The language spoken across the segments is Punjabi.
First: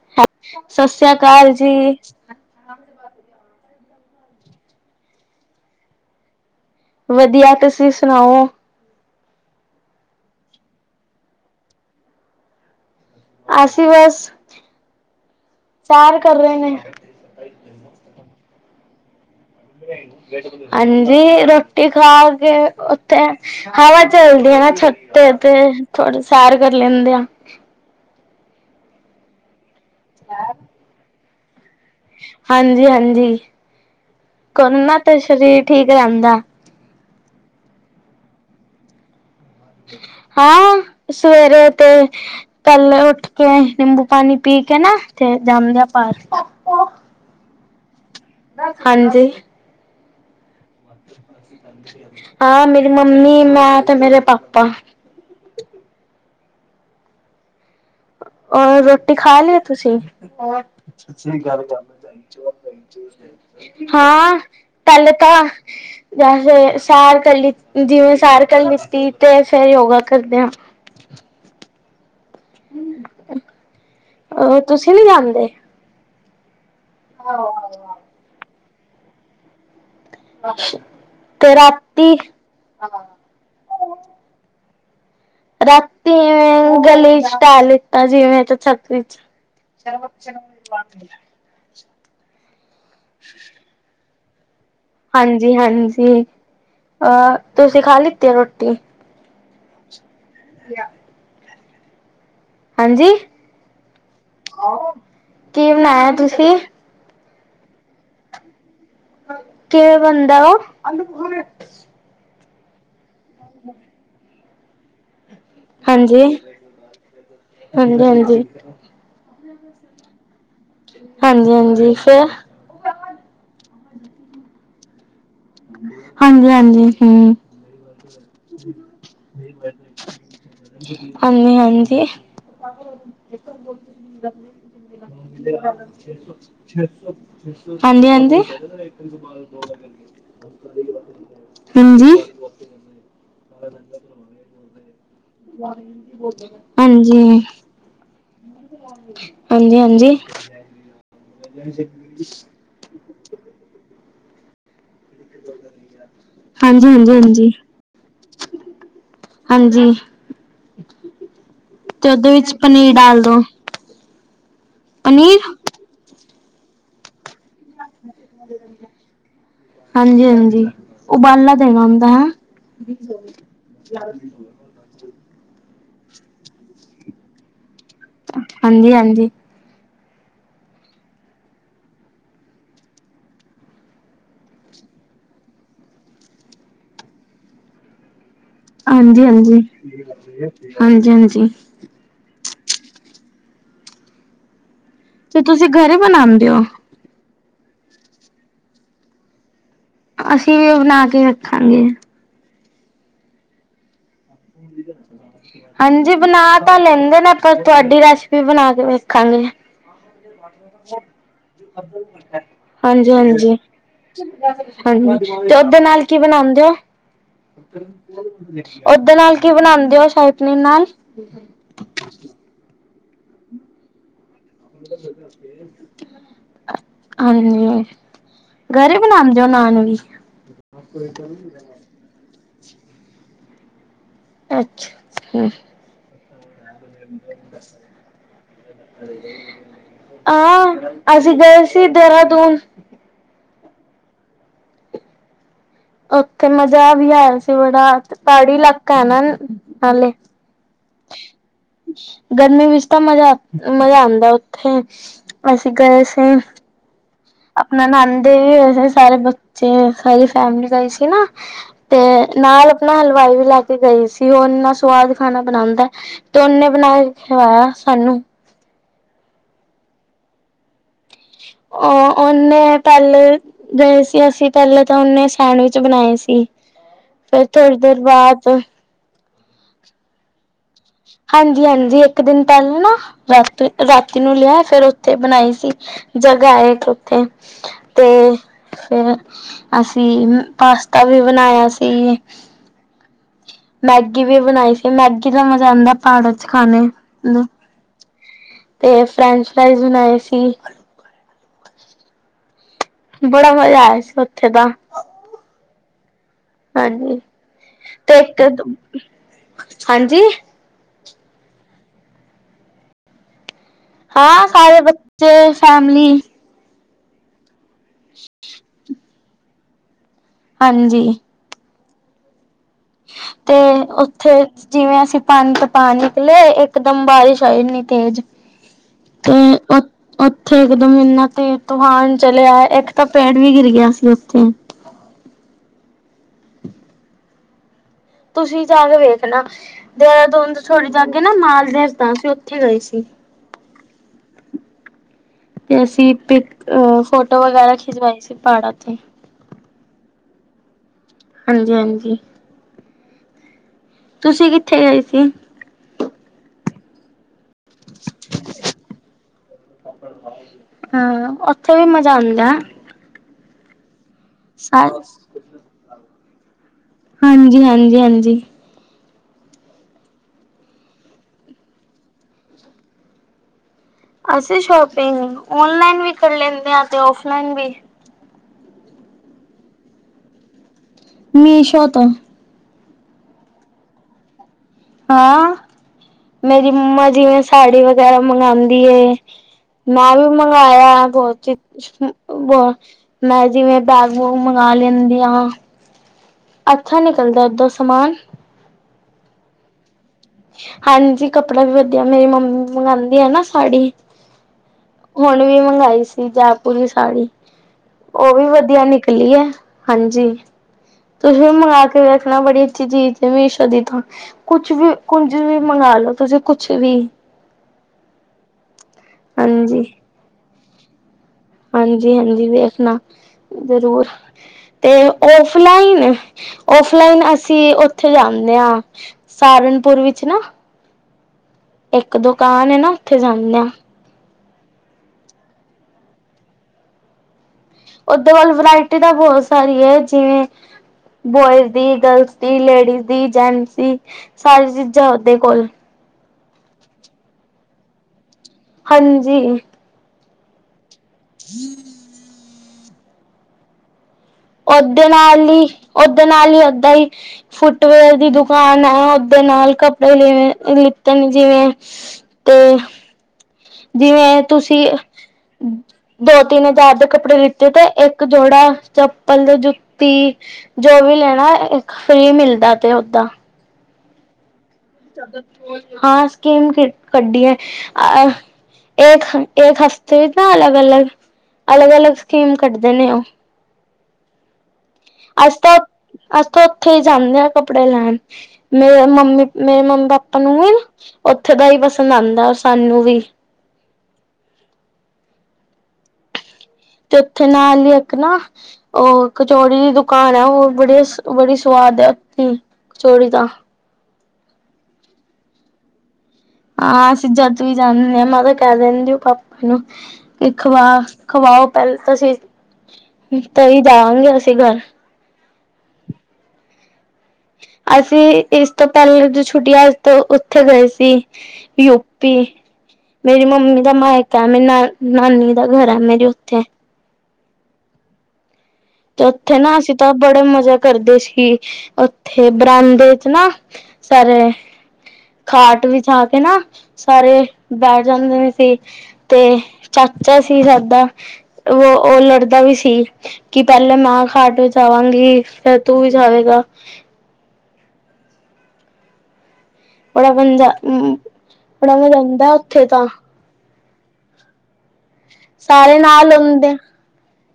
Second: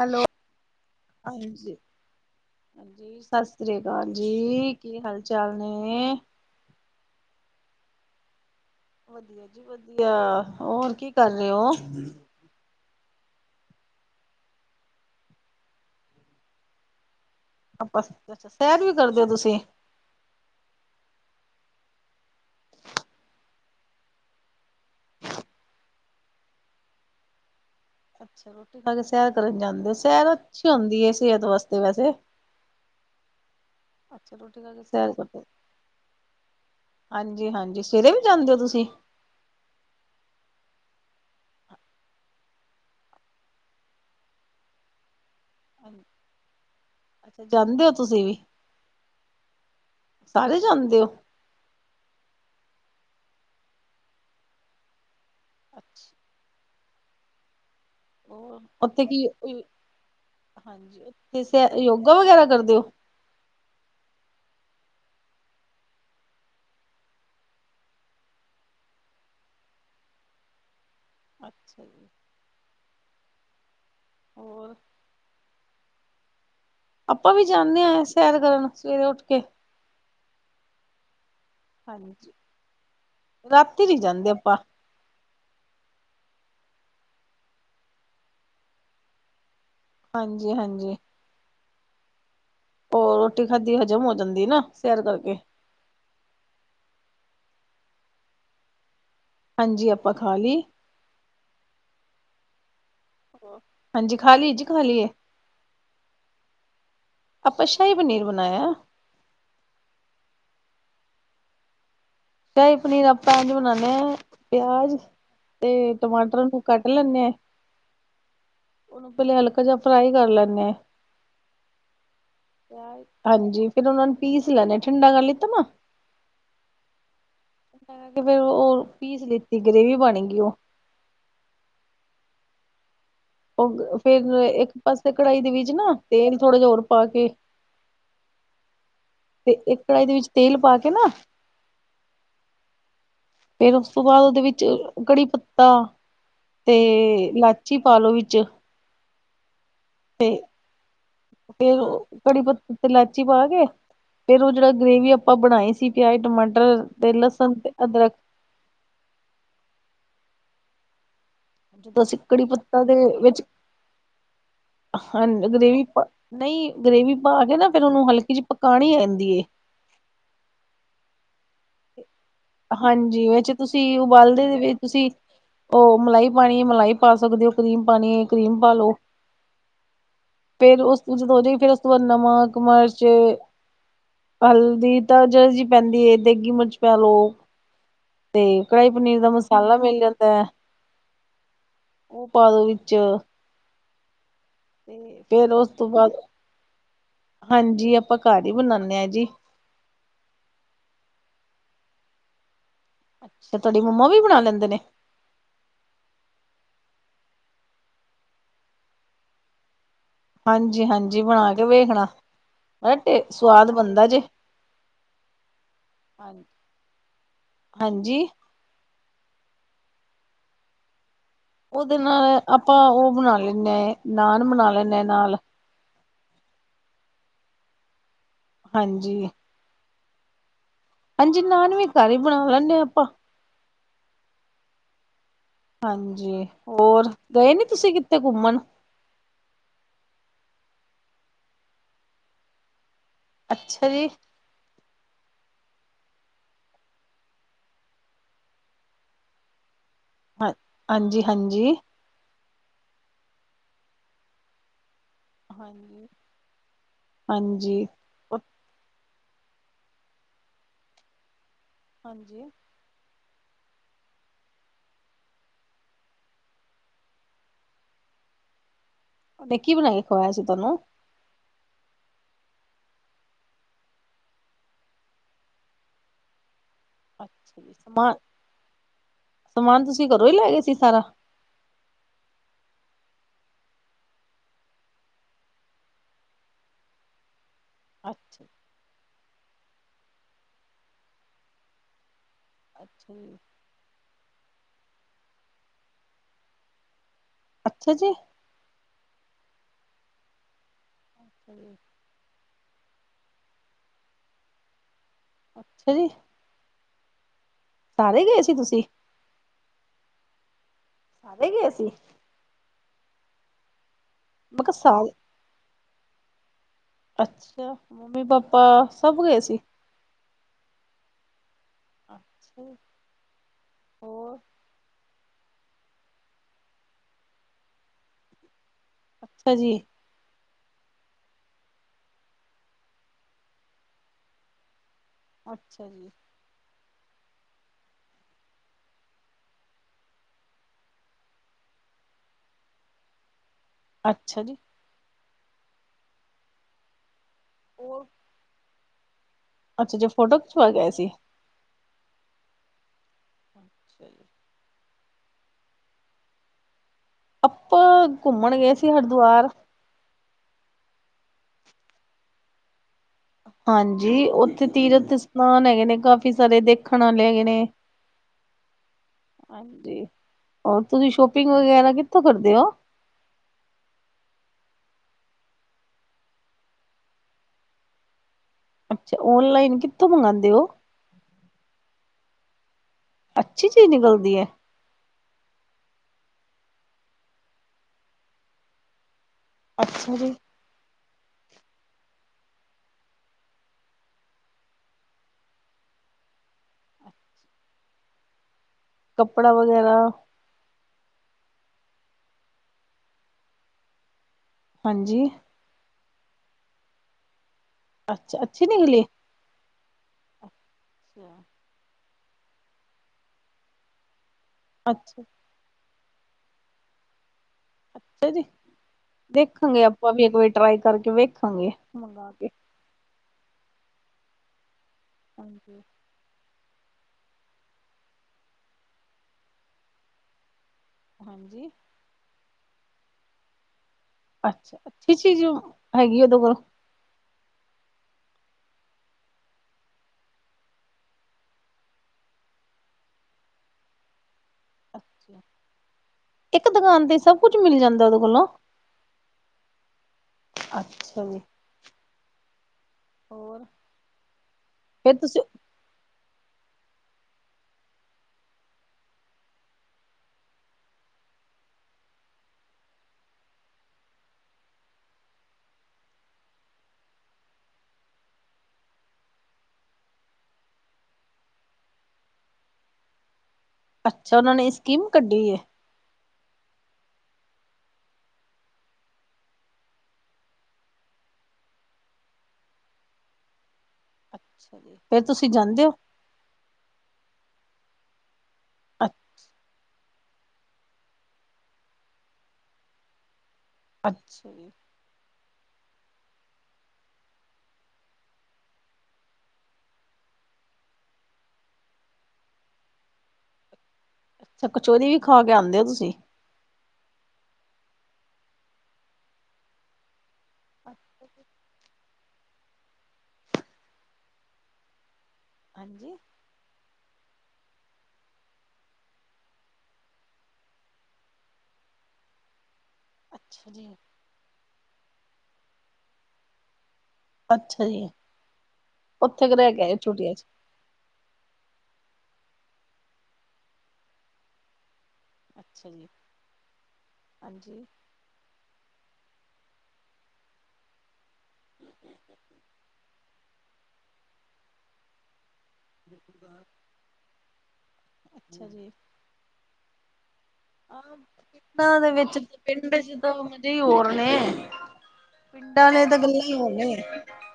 ਹੈਲੋ ਸਤ-ਸਤਿ ਸ੍ਰੀ ਅਕਾਲ ਹਾਂਜੀ ਜੀ। ਹਾਂਜੀ। ਸਤਿ ਸ੍ਰੀ ਅਕਾਲ ਜੀ ਕੀ ਹਾਲ-ਚਾਲ ਨੇ ਵਧੀਆ ਤੁਸੀਂ ਸੁਣਾਓ। ਵਧੀਆ ਜੀ, ਵਧੀਆ। ਹੋਰ ਕੀ ਕਰ ਰਹੇ ਓ। ਅਸੀਂ ਬਸ। ਸੈ਼ਰ ਕਰ ਰਹੇ ਹੈ। ਆਪਾਂ ਅੱਛਾ। ਸੈ਼ਰ ਵੀ ਕਰਦੇ ਹੋ ਤੁਸੀਂ? ਹਾਂਜੀ। ਰੋਟੀ ਖਾ ਕੇ ਉੱਥੇ ਹਵਾ ਚਲਦੀ ਹੈ ਨਾ ਛੱਤ ਤੇ, ਥੋੜੇ ਸੈਰ ਕਰ ਲੈਂਦੇ ਆ। ਅੱਛਾ ਰੋਟੀ ਖਾ ਕੇ ਸੈਰ ਕਰਨ ਜਾਂਦੇ ਓ। ਸ਼ੈਰ ਅੱਛੀ ਹੁੰਦੀ ਹੈ ਸਿਹਤ ਵਾਸਤੇ। ਵੈਸੇ ਹਾਂਜੀ ਹਾਂਜੀ। ਅੱਛਾ ਰੋਟੀ ਖਾ ਕੇ ਕਰਨਾ ਸੈਰ ਤੇ ਕਰਦੇ ਸਰੀਰ ਠੀਕ ਰਹਿੰਦਾ। ਹਾਂਜੀ ਹਾਂਜੀ, ਸਵੇਰੇ ਵੀ ਜਾਂਦੇ ਹੋ ਤੁਸੀਂ? ਹਾਂ ਸਵੇਰੇ ਤੇ ਪੈਲੇ ਉੱਠ ਕੇ, ਨਿੰਬੂ ਪਾਣੀ ਪੀ ਕੇ ਨਾ, ਫੇਰ ਜਾਂਦੇ ਆ ਬਾਰ। ਜਾਂਦੇ ਹੋ ਤੁਸੀਂ ਵੀ? ਹਾਂਜੀ ਸਾਰੇ ਜਾਂਦੇ ਹੋ? ਹਾਂ, ਮੇਰੀ ਮੰਮੀ, ਮੈਂ, ਤੇ ਮੇਰੇ ਪਾਪਾ। ਅੱਛਾ ਅ ਉਹ ਹੋਰ ਉੱਥੇ ਰੋਟੀ ਕੀ ਖਾ ਲੀ ਤੁਸੀਂ? ਹਾਂਜੀ ਉੱਥੇ ਸ ਯੋਗਾ ਵਗੈਰਾ ਕਰਦੇ ਹੋ ਹਾਂ ਪੈਲੇ ਤਾਂ ਜਾਂ ਫੇਰ ਸੈਰ ਕਰ ਲਿ, ਜਿਵੇਂ ਸੈਰ ਕਰ ਲਿੱਤੀ ਤੇ ਫੇਰ ਯੋਗਾ ਕਰਦੇ ਹਾਂ। ਅੱਛਾ ਜੀ ਹੋਰ ਉਹ----ਤੁਸੀਂ ਨੀ ਜਾਂਦੇ? ਆਪਾਂ ਵੀ ਜਾਂਦੇ ਆਂ ਸੈਰ ਕਰਨ, ਸਵੇਰੇ ਉੱਠ ਕੇ। ਤੇ ਰਾਤੀ? ਹਾਂਜੀ ਰਾਤੀ ਨੀ ਜਾਂਦੇ ਆਪਾਂ। ਰਾਤੀ ਏਵੇਂ ਗਲੀ ਚ ਟਹਲ ਲਿੱਤਾ, ਜਿਵੇਂ ਪਰਛੱਤੀ ਚ ਚਲੋ ਹਾਂਜੀ ਹਾਂਜੀ ਚਲੋ---ਬਾਦ ਚ ਉਹ ਰੋਟੀ ਖਾਦੀ ਹਜ਼ਮ ਹੋ ਜਾਂਦੀ ਨਾ! ਸੈਰ ਕਰਕੇ ਹਾਂਜੀ ਹਾਂਜੀ ਅਹ, ਤੁਸੀਂ ਖਾ ਲਿੱਤੀ ਆ ਰੋਟੀ? ਹਾਂਜੀ, ਆਪਾਂ ਖਾ ਲਈ ਕਿਆ ਹਾਂਜੀ? ਹਾਂਜੀ, ਖਾਲੀ ਜੀ ਖਾਲੀ ਐ ਕੀ ਬਣਾਇਆ ਤੁਸੀਂ ਆਪਾਂ ਸ਼ਾਹੀ ਪਨੀਰ ਬਣਾਇਆ। ਕਿਵੇਂ ਬਣਦਾ ਉਹ? ਸ਼ਾਹੀ ਪਨੀਰ ਆਪਾਂ ਇੰਝ ਬਣਾਉਨੇ ਆ, ਪਿਆਜ ਤੇ ਹਾਂਜੀ ਟਮਾਟਰ ਨੁੰ ਕੱਟ ਲੈਂਨੇ ਆ ਹਾਂਜੀ ਹਾਂਜੀ ਉਹਨੂੰ ਪਹਿਲੇ ਹਲਕਾ ਜਿਹਾ ਫਰਾਈ ਕਰ ਲੈਂਨੇ ਆ ਹਾਂਜੀ ਹਾਂਜੀ ਫੇਰ? ਹਾਂਜੀ, ਫਿਰ ਉਹਨਾ ਨੂੰ ਪੀਸ ਲੈਣੇ ਆ, ਠੰਡਾ ਕਰ ਲਿਤਾ ਨਾ ਹਾਂਜੀ ਹਾਂਜੀ, ਹਮ ਹਮਮ, ਫਿਰ ਉਹ ਪੀਸ ਲਿੱਤੀ, ਗ੍ਰੇਵੀ ਬਣ ਗਈ ਉਹ ਹਾਂਜੀ ਹਾਂਜੀ ਉਗ ਗ ਫਿਰ ਇੱਕ ਪਾਸੇ ਕੜਾਹੀ ਦੇ ਵਿੱਚ ਨਾ, ਤੇਲ ਥੋੜ੍ਹਾ ਜਿਹਾ ਹੋਰ ਹਾਂਜੀ-ਹਾਂਜੀ। ਪਾ ਕੇ ਹਾਂਜੀ ਹਾਂਜੀ, ਤੇ ਇੱਕ ਕੜਾਹੀ ਦੇ ਵਿੱਚ ਤੇਲ ਪਾ ਕੇ ਨਾ ਹਮ ਹਮ ਫੇਰ ਉਸ ਤੋਂ ਬਾਅਦ, ਉਹਦੇ ਵਿੱਚ ਕੜੀ ਪੱਤਾ ਹਾਂਜੀ-ਹਾਂਜੀ। ਹਾਂਜੀ-ਹਾਂਜੀ-ਹਾਂਜੀ। ਤੇ-----ਲਾਚੀ ਪਾਲੋ ਵਿੱਚ ਹਾਂਜੀ ਹਾਂਜੀ ਫਿਰ ਲਾਚੀ ਪਾ ਕੇ, ਫੇਰ ਉਹ ਜਿਹੜਾ ਗ੍ਰੇਵੀ ਅਪ ਆਪਾਂ ਬਣਾਈ ਸੀ ਪਿਆਜ, ਟਮਾਟਰ, ਤੇ ਹਾਂਜੀ ਹਾਂਜੀ ਲਸਣ, ਤੇ ਅਦਰਕ ਹਾਂਜੀ ਜਦੋਂ ਤੇ ਅਸੀਂ ਉਹਦੇ ਕੜੀ ਵਿੱਚ ਪੱਤਾ ਪਨੀਰ ਡਾਲ ਦੋ ਹਾਂ ਪਨੀਰ ਗਰੇਵੀ ਪਾ, ਨਹੀਂ ਗਰੇਵੀ ਪਾ ਕੇ ਨਾ ਫ਼ਿਰ ਉਹਨੂੰ ਹਲਕੀ ਜੀ ਪਕਾਉਣੀ ਰਹਿੰਦੀ ਐ ਹਾਂਜੀ ਹਾਂਜੀ, ਉਬਾਲਾ ਦੇਣਾ ਹੋਂਦਾ ਹੈ? ਹਾਂਜੀ ਵਿੱਚ ਤੁਸੀਂ ਉਬਾਲਦੇ ਦੇ ਵਿੱਚ ਤੁਸੀਂ ਉਹ ਮਲਾਈ ਪਾਣੀ ਏ, ਮਲਾਈ ਪਾ ਸਕਦੇ ਹੋ, ਕਰੀਮ ਪਾਣੀ ਏ ਕਰੀਮ ਪਾਲੋ ਹਾਂਜੀ-ਹਾਂਜੀ। ਫੇਰ ਉਸ ਤੋਂ, ਜਦੋਂ ਹੋ ਜਾਏਗੀ, ਫੇਰ ਉਸ ਤੋਂ ਬਾਅਦ ਨਮਕ, ਮਰਚ ਹਲਦੀ ਤਾਂ ਜਰਾ ਜੀ ਪੈਂਦੀ ਹੈ, ਦੇਗੀ ਮਿਰਚ ਪਾ ਲਓ। ਤੇ ਕੜਾਹੀ ਪਨੀਰ ਦਾ ਹਾਂਜੀ-ਹਾਂਜੀ। ਮਸਾਲਾ ਮਿਲ ਜਾਂਦਾ ਐ। ਹਾਂਜੀ-ਹਾਂਜੀ, ਉਹ ਪਾਦੋ ਵਿੱਚ। ਤੇ ਫੇਰ ਤੁਸੀਂ ਉਸ ਤੋਂ ਘਰੇ ਬਾਅਦ ਬਣਾਉਦੇ ਹੋ? ਹਾਂਜੀ, ਆਪਾਂ ਘਰ ਹੀ ਬਣਾਨੇ ਆ ਜੀ। ਅਸੀਂ ਵੀ ਉਹ ਬਣਾ ਕੇ ਰੱਖਾਂਗੇ। ਅੱਛਾ, ਤੁਹਾਡੀ ਮੰਮਾ ਵੀ ਬਣਾ ਲੈਂਦੇ ਨੇ? ਹਾਂਜੀ, ਬਣਾ ਤਾਂ ਲੈਂਦੇ ਨੇ, ਆਪਾਂ ਤੁਹਾਡੀ ਰੈਸਪੀ ਬਣਾ ਕੇ ਵੇਖਾਂਗੇ। ਹਾਂਜੀ ਹਾਂਜੀ ਬਣਾ ਕੇ ਵੇਖਣਾ ਹਾਂਜੀ ਬੜਾ ਹਾਂਜੀ। ਸਵਾਦ ਬਣਦਾ ਜੇ ਹਾਂਜੀ, ਤੇ ਓਦੇ ਨਾਲ ਕੀ ਹਾਂ ਬਣਾਨਦੇ ਓ ਹਾਂਜੀ ਓਹਦੇ ਨਾਲ ਕੀ ਬਣਾਉਂਦੇ ਹੋ, ਸ਼ਾਹੀ ਪਨੀਰ ਨਾਲ? ਓਦੇ ਨਾ ਆਪਾਂ ਓ ਬਣਾ ਲੇਨੇ, ਨਾਨ ਬਣਾ ਲੇਨੇ ਐ ਨਾਲ। ਹਾਂਜੀ, ਗਰੇ ਹਾਂਜੀ ਬਣਾਂਦੇ ਓ ਨਾਨ ਵੀ? ਹਾਂਜੀ, ਨਾਨ ਵੀ ਘਰ ਈ ਬਣਾ ਲੇਨੇ ਆ ਆਪਾਂ। ਅੱਛ ਅੱਛਾ। ਹਾਂਜੀ, ਹੋਰ। ਗਏ ਨੀ ਤੁਸੀ ਕਿੱਤੇ ਘੁੰਮਣ? ਆ, ਅਸੀ ਗਏ ਸੀ ਦੇਰਾਦੂਨ। ਅੱਛਾ ਜੀ। ਓਥੇ ਮਜਾ ਵੀ ਆਏਆ ਸੀ ਬੜਾ, ਪਾੜੀ ਲਾਕਾ ਐ ਨਾ ਨਾਲੇ। ਅ ਹਾਂਜੀ ਹਾਂਜੀ। ਗਰਮੀ ਵਿੱਚ ਤਾਂ ਮਜਾ ਮਜਾ ਆਂਦਾ ਓਥੇ, ਅਸੀ ਗਏ ਹਾਂਜੀ ਸੀ। ਹਾਂਜੀ ਅਪਣਾ ਨਾਂਦੇ ਵੀ ਏ ਸਾਰੇ ਬੱਚੇ, ਸਾਰੀ ਫੈਮਿਲੀ ਗਈ ਸੀ ਨਾ। ਤੇ ਹਾਂਜੀ ਨਾਲ ਅਪਣਾ ਹਲਵਾਈ ਵੀ ਲੈ ਕੇ ਗਈ ਸੀ। ਓ ਏਨਾ ਸਵਾਦ ਖਾਣਾ ਬਨਾਂਦਾ ਐ। ਤੇ ਓਨੇ ਬਨਾਏ ਖਵਾਏਆ ਸਾਨੂੰ। ਤੇ ਕੀ ਬਣਾ ਕੇ ਖੁਵਾਆ ਸੀ ਤਾਨੂੰ? ਓ ਓਨੇ ਪੈਲੇ ਗਏ ਸੀ ਅਸੀ, ਪੈਲੇ ਤਾਂ ਉਨੇ ਸੈਂਡਵਿਚ ਬਣਾਏ ਸੀ। ਫਿਰ ਅੱਛਾ ਜੀ, ਥੋੜ੍ਹੀ ਦੇਰ ਸਮਾ ਬਾਅਦ ਸਮਾਨ ਤੁਸੀ ਘਰੋ ਈ ਲੈਗੇ ਸੀ ਸਾਰਾ? ਹਾਂਜੀ ਹਾਂਜੀ, ਏਕ ਦਿਨ ਪੈਲਾਂ ਨਾ ਰਾਤ ਰਾਤੀ ਨੂੰ ਲੇਆ ਫੇਰ ਓਥੇ ਬਣਾਈ ਸੀ। ਜਗਾ ਏ ਏਕ ਓਥੇ। ਅੱਛ ਫੇਰ, ਅਸੀ ਪਾਸਤਾ ਵੀ ਬਨਾਏਆ ਸੀ। ਅੱਛਾ ਜੀ। ਮੈਗੀ ਵੀ ਬਨਾਈ ਸੀ। ਮੈਗੀ ਦਾ ਮਜਾ ਆਂਦਾ ਪਾੜਾਂ ਚ ਖਾਨੇ ਨੂੰ। ਅੱਛਾ ਜੀ। ਤੇ ਫਰੈਂਚ ਫਰਾਈਜ਼ ਬਣਾਏ ਸੀ। ਹ ਬੜਾ ਮਜ਼ਾ ਆਏਆ ਸੀ ਓਥੇ ਤਾਂ। ਅੱਛਾ ਜੀ। ਹਾਂਜੀ। ਤੇ ਸਾਰੇ ਏਕ, ਗਏ ਸੀ ਤੁਸੀਂ ਹਾਂਜੀ। ਸਾਰੇ ਗਏ ਸੀ? ਹਾਂ ਮੈਂ ਕਿਹਾ ਸਾਰੇ ਬੱਚੇ ਫੈਮਲੀ‌। ਅੱਛਾ, ਮੰਮੀ ਪਾਪਾ ਸਭ ਗਏ ਸੀ? ਹਾਂਜੀ। ਅੱਛ ਤੇ ਓਥੇ ਜਿਵੇਂ ਅਸੀ ਪਾਨੀ ਚ ਪਾ ਨਿਕਲੇ, ਇੱਕ ਦਮ ਬਾਰਿਸ਼ ਆਈ ਏਨੀ ਤੇਜ। ਅੱਛਾ ਜੀ। ਓਥੇ ਇਕਦਮ ਏਨਾ ਤੇਜ ਤੂਫਾਨ ਚਲੇਆ, ਏਕ ਤਾਂ ਪੇੜ ਵੀ ਗਿਰ ਗਆ ਸੀ ਓਥੇ। ਅੱਛਾ ਜੀ। ਤੁਸੀ ਜਾ ਕੇ ਵੇਖਨਾ। ਦੇਰਾਦੂਨ ਤੋ ਥੋੜੀ ਜਾ ਅਗੇ ਨਾ ਮਾਲ ਰਸਤਾ ਸੀ। ਅਸੀ ਓਥੇ ਗਏ ਸੀ। ਅੱਛਾ ਜੀ। ਤੇ ਅਸੀ ਪਿਕ, ਫੋਟੋ ਵਗੈਰਾ ਹੋਰ ਖਿਚਵਾਈ ਸੀ ਪਾੜਾਂ ਤੇ। ਅੱਛਾ, ਜੋ ਫੋਟੋ ਖਿਚਵਾ ਕੇ ਆਏ ਸੀ। ਹਾਂਜੀ ਹਾਂਜੀ। ਅੱਛਾ। ਤੁਸੀਂ ਕਿੱਥੇ ਗਏ ਸੀ? ਆਪ ਘੁੰਮਣ ਗਏ ਸੀ ਹਰਿਦੁਆਰ। ਹੂੰ, ਉੱਥੇ ਵੀ ਮਜ਼ਾ ਆਂਦਾ। ਹਾਂਜੀ ਉੱਥੇ ਤੀਰਥ ਇਸ਼ਨਾਨ ਹੈਗੇ ਨੇ ਕਾਫੀ ਸਾਰੇ ਦੇਖ ਦੇਖਣ ਆਲੇ ਹੈਗੇ ਨੇ। ਹਾਂਜੀ-ਹਾਂਜੀ-ਹਾਂਜੀ। ਹਾਂਜੀ, ਹੋਰ ਤੁਸੀਂ ਸ਼ੋਪਿੰਗ ਵਗੈਰਾ ਕਿੱਥੋਂ ਕਰਦੇ ਹੋ? ਅਸੀਂ ਸ਼ੋਪਿੰਗ ਔਨਲਾਈਨ ਵੀ ਕਰ ਲੈਂਦੇ ਹਾਂ, ਤੇ ਔਫਲਾਈਨ ਵੀ। ਅੱਛਾ, ਔਨਲਾਈਨ ਕਿੱਥੋਂ ਮੰਗਵਾਉਂਦੇ ਓ? ਮੀਸ਼ੋ ਤੋਂ। ਅੱਛੀ ਚੀਜ਼ ਨਿਕਲਦੀ ਆ? ਹਾਂ, ਮੇਰੀ ਮੰਮਾ ਜਿਵੇਂ ਸਾੜੀ ਵਗੈਰਾ ਮੰਗਾਦੀ ਏ। ਮੈਂ ਅੱਛਾ ਵੀ ਜੀ ਮੰਗਵਾਇਆ ਬਹੁਤ ਹੀ ਕੁਛ ਬਹੁ ਮੈਂ ਜਿਵੇਂ ਬੈਗ ਬੂਗ ਮੰਗਾ ਲੈਂਦੀ ਆ। ਅੱਛਾ ਨਿਕਲਦਾ ਏਦਾਂ ਸਮਾਨ। ਕੱਪੜਾ ਵਗੈਰਾ। ਹਾਂਜੀ ਕੱਪੜਾ ਵੀ ਵਧੀਆ, ਮੇਰੀ ਮੰਮੀ ਮੰਗਾਂਦੇ ਆ ਨਾ ਸਾੜੀ। ਹਾਂਜੀ ਹੁਣ ਵੀ ਮੰਗਾਈ ਸੀ, ਜੈਪੁਰੀ ਸਾੜੀ ਉਹ ਅੱਛਾ ਵੀ ਅੱਛੀ ਵਧੀਆ ਨਿਕਲੀ ਆ। ਹਾਂਜੀ, ਤੁਸੀਂ ਵੀ ਮੰਵਾ ਕੇ ਰੱਖਣਾ ਬੜੀ ਅੱਛੀ ਚੀਜ਼ ਮੀਸੋ ਦੀ ਤਾਂ। ਕੁਛ ਵੀ ਅੱਛਾ ਕੁਝ ਵੀ ਮੰਗਾਲੋ ਤੁਸੀਂ ਕੁਛ ਵੀ। ਅੱਛਾ ਜੀ, ਵੇਖਾਂਗੇ, ਹਾਂਜੀ ਆਪਾਂ ਵੀ ਇੱਕ ਵਾਰੀ ਟਰਾਈ ਕਰਕੇ ਵੇਖ ਹਾਂਜੀ-ਹਾਂਜੀ, ਵੇਖਣਾ ਜ਼ਰੂਰ ਤੇ ਹਾਂਜੀ ਔਫਲਾਈਨ, ਔਫਲਾਈਨ ਅਸੀਂ ਉੱਥੇ ਜਾਂਦੇ ਹਾ ਸਹਾਰਨਪੁਰ ਵਿੱਚ ਨਾ। ਹਾਂਜੀ। ਇੱਕ ਦੁਕਾਨ ਐ ਨਾ ਉੱਥੇ ਜਾਂਦੇ ਆ। ਅੱਛਾ, ਅੱਛੀ ਚੀਜ਼ ਹੈਗੀ ਉਹਦੇ ਕੋਲ, ਓਦੇ ਵੱਲ ਵਰਾਇਟੀ ਤਾਂ ਬਹੁਤ ਸਾਰੀ ਹੈ ਜਿਵੇਂ ਬੋਇਜ਼ ਦੀ, ਗਰਲਜ਼ ਦੀ, ਲੇਡੀਜ਼ ਦੀ, ਜੈਂਟਸ ਦੀ, ਸਾਰੀ ਚੀਜ਼ਾਂ ਉਹਦੇ ਅੱਛਾ। ਕੋਲ। ਇੱਕ ਦੁਕਾਨ ਤੇ ਸਭ ਕੁਛ ਮਿਲ ਜਾਂਦਾ ਉਹਦੇ ਕੋਲੋ? ਹਾਂਜੀ। ਅੱਛਾ ਜੀ। ਹਮ [inaudible] ਹੋਰ, ਓਦੇ ਫੇਰ ਤੁਸੀਂ ਨਾਲ ਹੀ ਓਦੇ ਨਾਲ ਹੀ ਓਦਾਂ ਹੀ। ਫੁੱਟਵੇਅਰ ਦੀ ਦੁਕਾਨ ਹੈ, ਓਦੇ ਨਾਲ ਕੱਪੜੇ ਲਵੇ ਲਿੱਤੇ ਨੇ ਜਿਵੇਂ। ਤੇ, ਜਿਵੇਂ ਤੁਸੀਂ ਦੋ ਤਿੰਨ ਹਜ਼ਾਰ ਦੇ ਕੱਪੜੇ ਲਿੱਤੇ ਤੇ ਇੱਕ ਜੋੜਾ ਚੱਪਲ ਜਾ ਜੁੱਤੀ, ਜੋ ਵੀ ਲੈਣਾ ਇੱਕ ਫ੍ਰਰੀ ਮਿਲਦਾ ਤੇ ਓਦਾਂ। ਅੱਛਾ ਉਹਨਾਂ ਨੇ ਸਕੀਮ ਕੱਢੀ ਏ, ਹਾਂ ਸਕੀਮ ਕੱਢੀ ਹੈ ਐ, ਏਕ ਹਫ਼ਤੇ, ਏਕ ਹਫ਼ਤੇ ਤਾਂ ਅਲੱਗ, ਅਲੱਗ, ਅਲੱਗ, ਅਲੱਗ ਸਕੀਮ ਕੱਢਦੇ ਨੇ ਉਹ। ਅੱਛਾ ਫੇਰ ਤੁਸੀਂ ਜਾਂਦੇ ਹੋ? ਅਸੀ ਤਾਂ ਉੱਥੇ ਹੀ ਜਾਂਦੇ ਹਾਂ, ਕੱਪੜੇ ਲੈਣ ਮੇਰੇ ਅ ਮੰਮੀ ਮੇਰੇ ਮੰਮੀ- ਪਾਪਾ ਆਪਾਂ ਨੂੰ ਵੀ ਉੱਥੇ ਦਾ ਹੀ ਪਸੰਦ ਆਂਦਾ ਸਾਨੂੰ ਵੀ। ਅੱਛਾ ਤੇ ਉੱਥੇ ਨਾਲ ਹੀ ਇੱਕ ਨਾ ਉਹ ਕਚੋੜੀ ਦੀ ਦੁਕਾਨ ਆ ਉਹ ਬੜੇ-ਬੜੀ ਸਵਾਦ ਆ ਉਥ ਕਚੋੜੀ ਦਾ। ਤੇ ਕਚੋਰੀ ਵੀ ਖਾ ਕੇ ਆਉਂਦੇ ਹੋ ਤੁਸੀਂ। ਹਾਂ, ਅਸੀਂ ਜਦ ਵੀ ਜਾਂਦੇ ਹ ਮੈਂ ਤਾਂ ਕਹਿ ਦਿੰਦੀ ਉਹ ਪਾਪਾ ਨੂੰ। ਕਿ ਖਵਾ ਖਵਾਓ ਪਹਿਲ ਤੁਸੀਂ ਤਾਂਣੀ ਜਾਵਾਂਗੇ ਅਸੀਂ ਘਰ। ਹਾਂਜੀ। ਅਸੀਂ ਇਸ ਤੋਂ ਪਹਿਲੇ ਦੀ ਛੁੱਟੀਆਂ ਤੋਂ ਉੱਥੇ ਗਏ ਸੀ ਯੂ ਪੀ। ਮੇਰੀ ਅੱਛਾ ਮੰਮੀ ਦਾ ਜੀ। ਮਾਇਕ ਹੈ। ਮੇ ਨ ਨਾਨੀ ਦਾ ਘਰ ਆ ਮੇਰੀ ਉੱਥੇ। ਅੱਛਾ ਜੀ। ਤੇ ਕੁ ਉੱਥੇ ਰਹਿ ਨਾ ਕੇ ਅਸੀਂ ਆਏ ਤਾਂ ਛੁੱਟੀਆਂ ਬੜੇ ਚ। ਮਜ਼ੇ ਕਰਦੇ ਸੀ। ਉੱਥੇ ਬਰਾਂਦੇੇ ਚ ਨਾ ਸਾਰੇ ਖਾਟ ਅੱਛਾ ਜੀ ਵਿਛਾ ਕੇ ਨਾ ਸਾਰੇ ਹਾਂਜੀ ਬੈਠ ਜਾਂਦੇ ਸੀ, ਤੇ ਚਾਚਾ ਸੀ ਸਾਡਾ। ਵੋ ਔ ਲੜਦਾ ਵੀ ਸੀ ਕਿ ਪਹਿਲਾਂ ਮੈਂ ਖਾਟ ਵਿੱਚ ਜਾਵਾਂਗੀ ਫੇ ਤੂੰ ਵਿਛਾਵੇਗਾ। ਅੱਛਾ ਜੀ। ਬੜਾ [unintelligible] ਆ ਬੜਾ ਪਿੰਡਾਂ ਦੇ ਮਜ਼ਾ ਵਿੱਚ ਆਉਂਦਾ ਉੱਥੇ ਪਿੰਡ ਚ ਤਾਂ ਮਜੇ ਹੋਰ ਨੇ। ਪਿੰਡਾਂ ਸਾਰੇ ਆਲੇ ਤਾਂ ਨਾਲ ਗੱਲਾਂ ਹੀ ਹੋਰ ਹੁੰਦੇ ਨੇ।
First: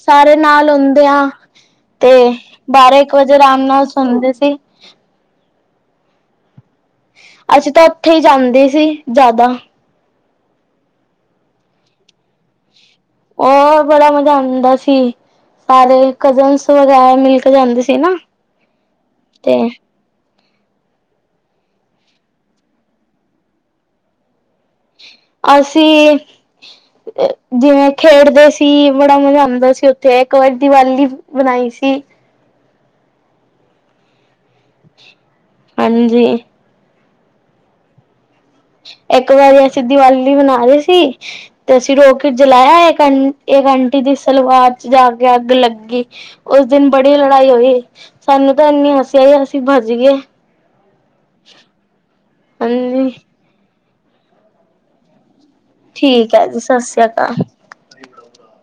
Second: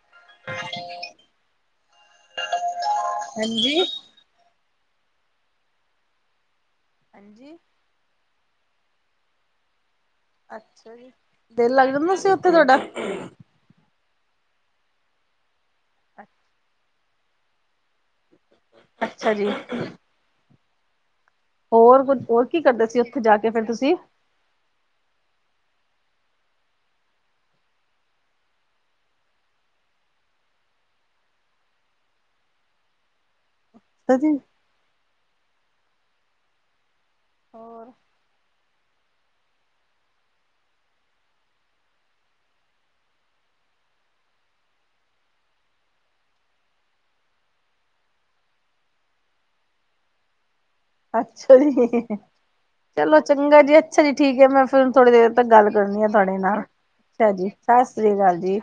ਸਾਰੇ ਨਾਲ ਆਉਦੇ ਆ। ਤੇ ਬਾਰਾਂ ਇੱਕ ਵਜੇ ਅਰਾਮ ਨਾਲ ਹਾਂਜੀ। ਸੁਣਦੇ ਸੀ। ਹਾਂਜੀ ਅੱਸੀਂ ਤਾਂ ਉੱਥੇ ਹੀ ਜਾਂਦੇ ਸੀ ਜ਼ਿਆਦਾ। ਅੱਛਾ ਜੀ, ਦਿਲ ਲੱਗ ਜਾਂਦਾ ਸੀ ਉੱਥੇ ਤੁਹਾਡਾ? ਔ ਬੜਾ ਮਜ਼ਾ ਆਉਂਦਾ ਸੀ। ਸਾਰੇ ਕਜ਼ਨਸ ਵਗੈਰਾ ਮਿਲ ਕੇ ਜਾਂਦੇ ਸੀ ਨਾ। ਅੱਛਾ ਜੀ। ਤੇ ਹੋਰ ਕੁਝ ਹੋਰ ਕੀ ਕਰਦੇ ਸੀ ਉੱਥੇ ਜਾ ਕੇ ਫਿਰ ਤੁਸੀਂ? ਅਸੀਂ ਜਿਵੇਂ ਖੇਡਦੇ ਸੀ ਬੜਾ ਮਜ਼ਾ ਆਉਂਦਾ ਸੀ ਉੱਥੇ, ਇੱਕ ਵਾਰੀ ਦੀਵਾਲੀ ਬਣਾਈ ਸੀ। [unintelligible] ਹਾਂਜੀ। ਹੋਰ ਇੱਕ ਵਾਰੀ ਅਸੀਂ ਦੀਵਾਲੀ ਮਨਾ ਰਹੇ ਸੀ। ਤੇ ਅਸੀਂ ਰੋਕਟ ਜਲਾਇਆ ਇਹੰ ਅੰਟ ਅੰਟੀ ਦੀ ਸਲਵਾਰ ਚ ਜਾ ਕੇ ਅੱਗ ਲੱਗੀ। ਉਸ ਦਿਨ ਬੜੀ ਲੜਾਈ ਹੋਈ। ਸਾਨੂੰ ਤਾ ਇੰਨੀ ਹਸੀ ਆਈ ਅਸੀਂ ਭਜ ਗੇ। ਅੱਛਾ ਜੀ, ਹਾਂਜੀ। ਚਲੋ ਚੰਗਾ ਜੀ। ਅੱਛਾ ਜੀ, ਠੀਕ ਹੈ ਮੈਂ ਫਿਰ ਥੋੜੀ ਦੇਰ ਤੱਕ ਗੱਲ ਕਰਨੀ ਆ ਠੀਕ ਤੁਹਾਡੇ ਹੈ ਨਾਲ। ਜੀ ਸਤਿ ਸ੍ਰੀ ਅੱਛਾ ਅਕਾਲ। ਜੀ, ਸਤਿ ਸ੍ਰੀ ਅਕਾਲ ਜੀ।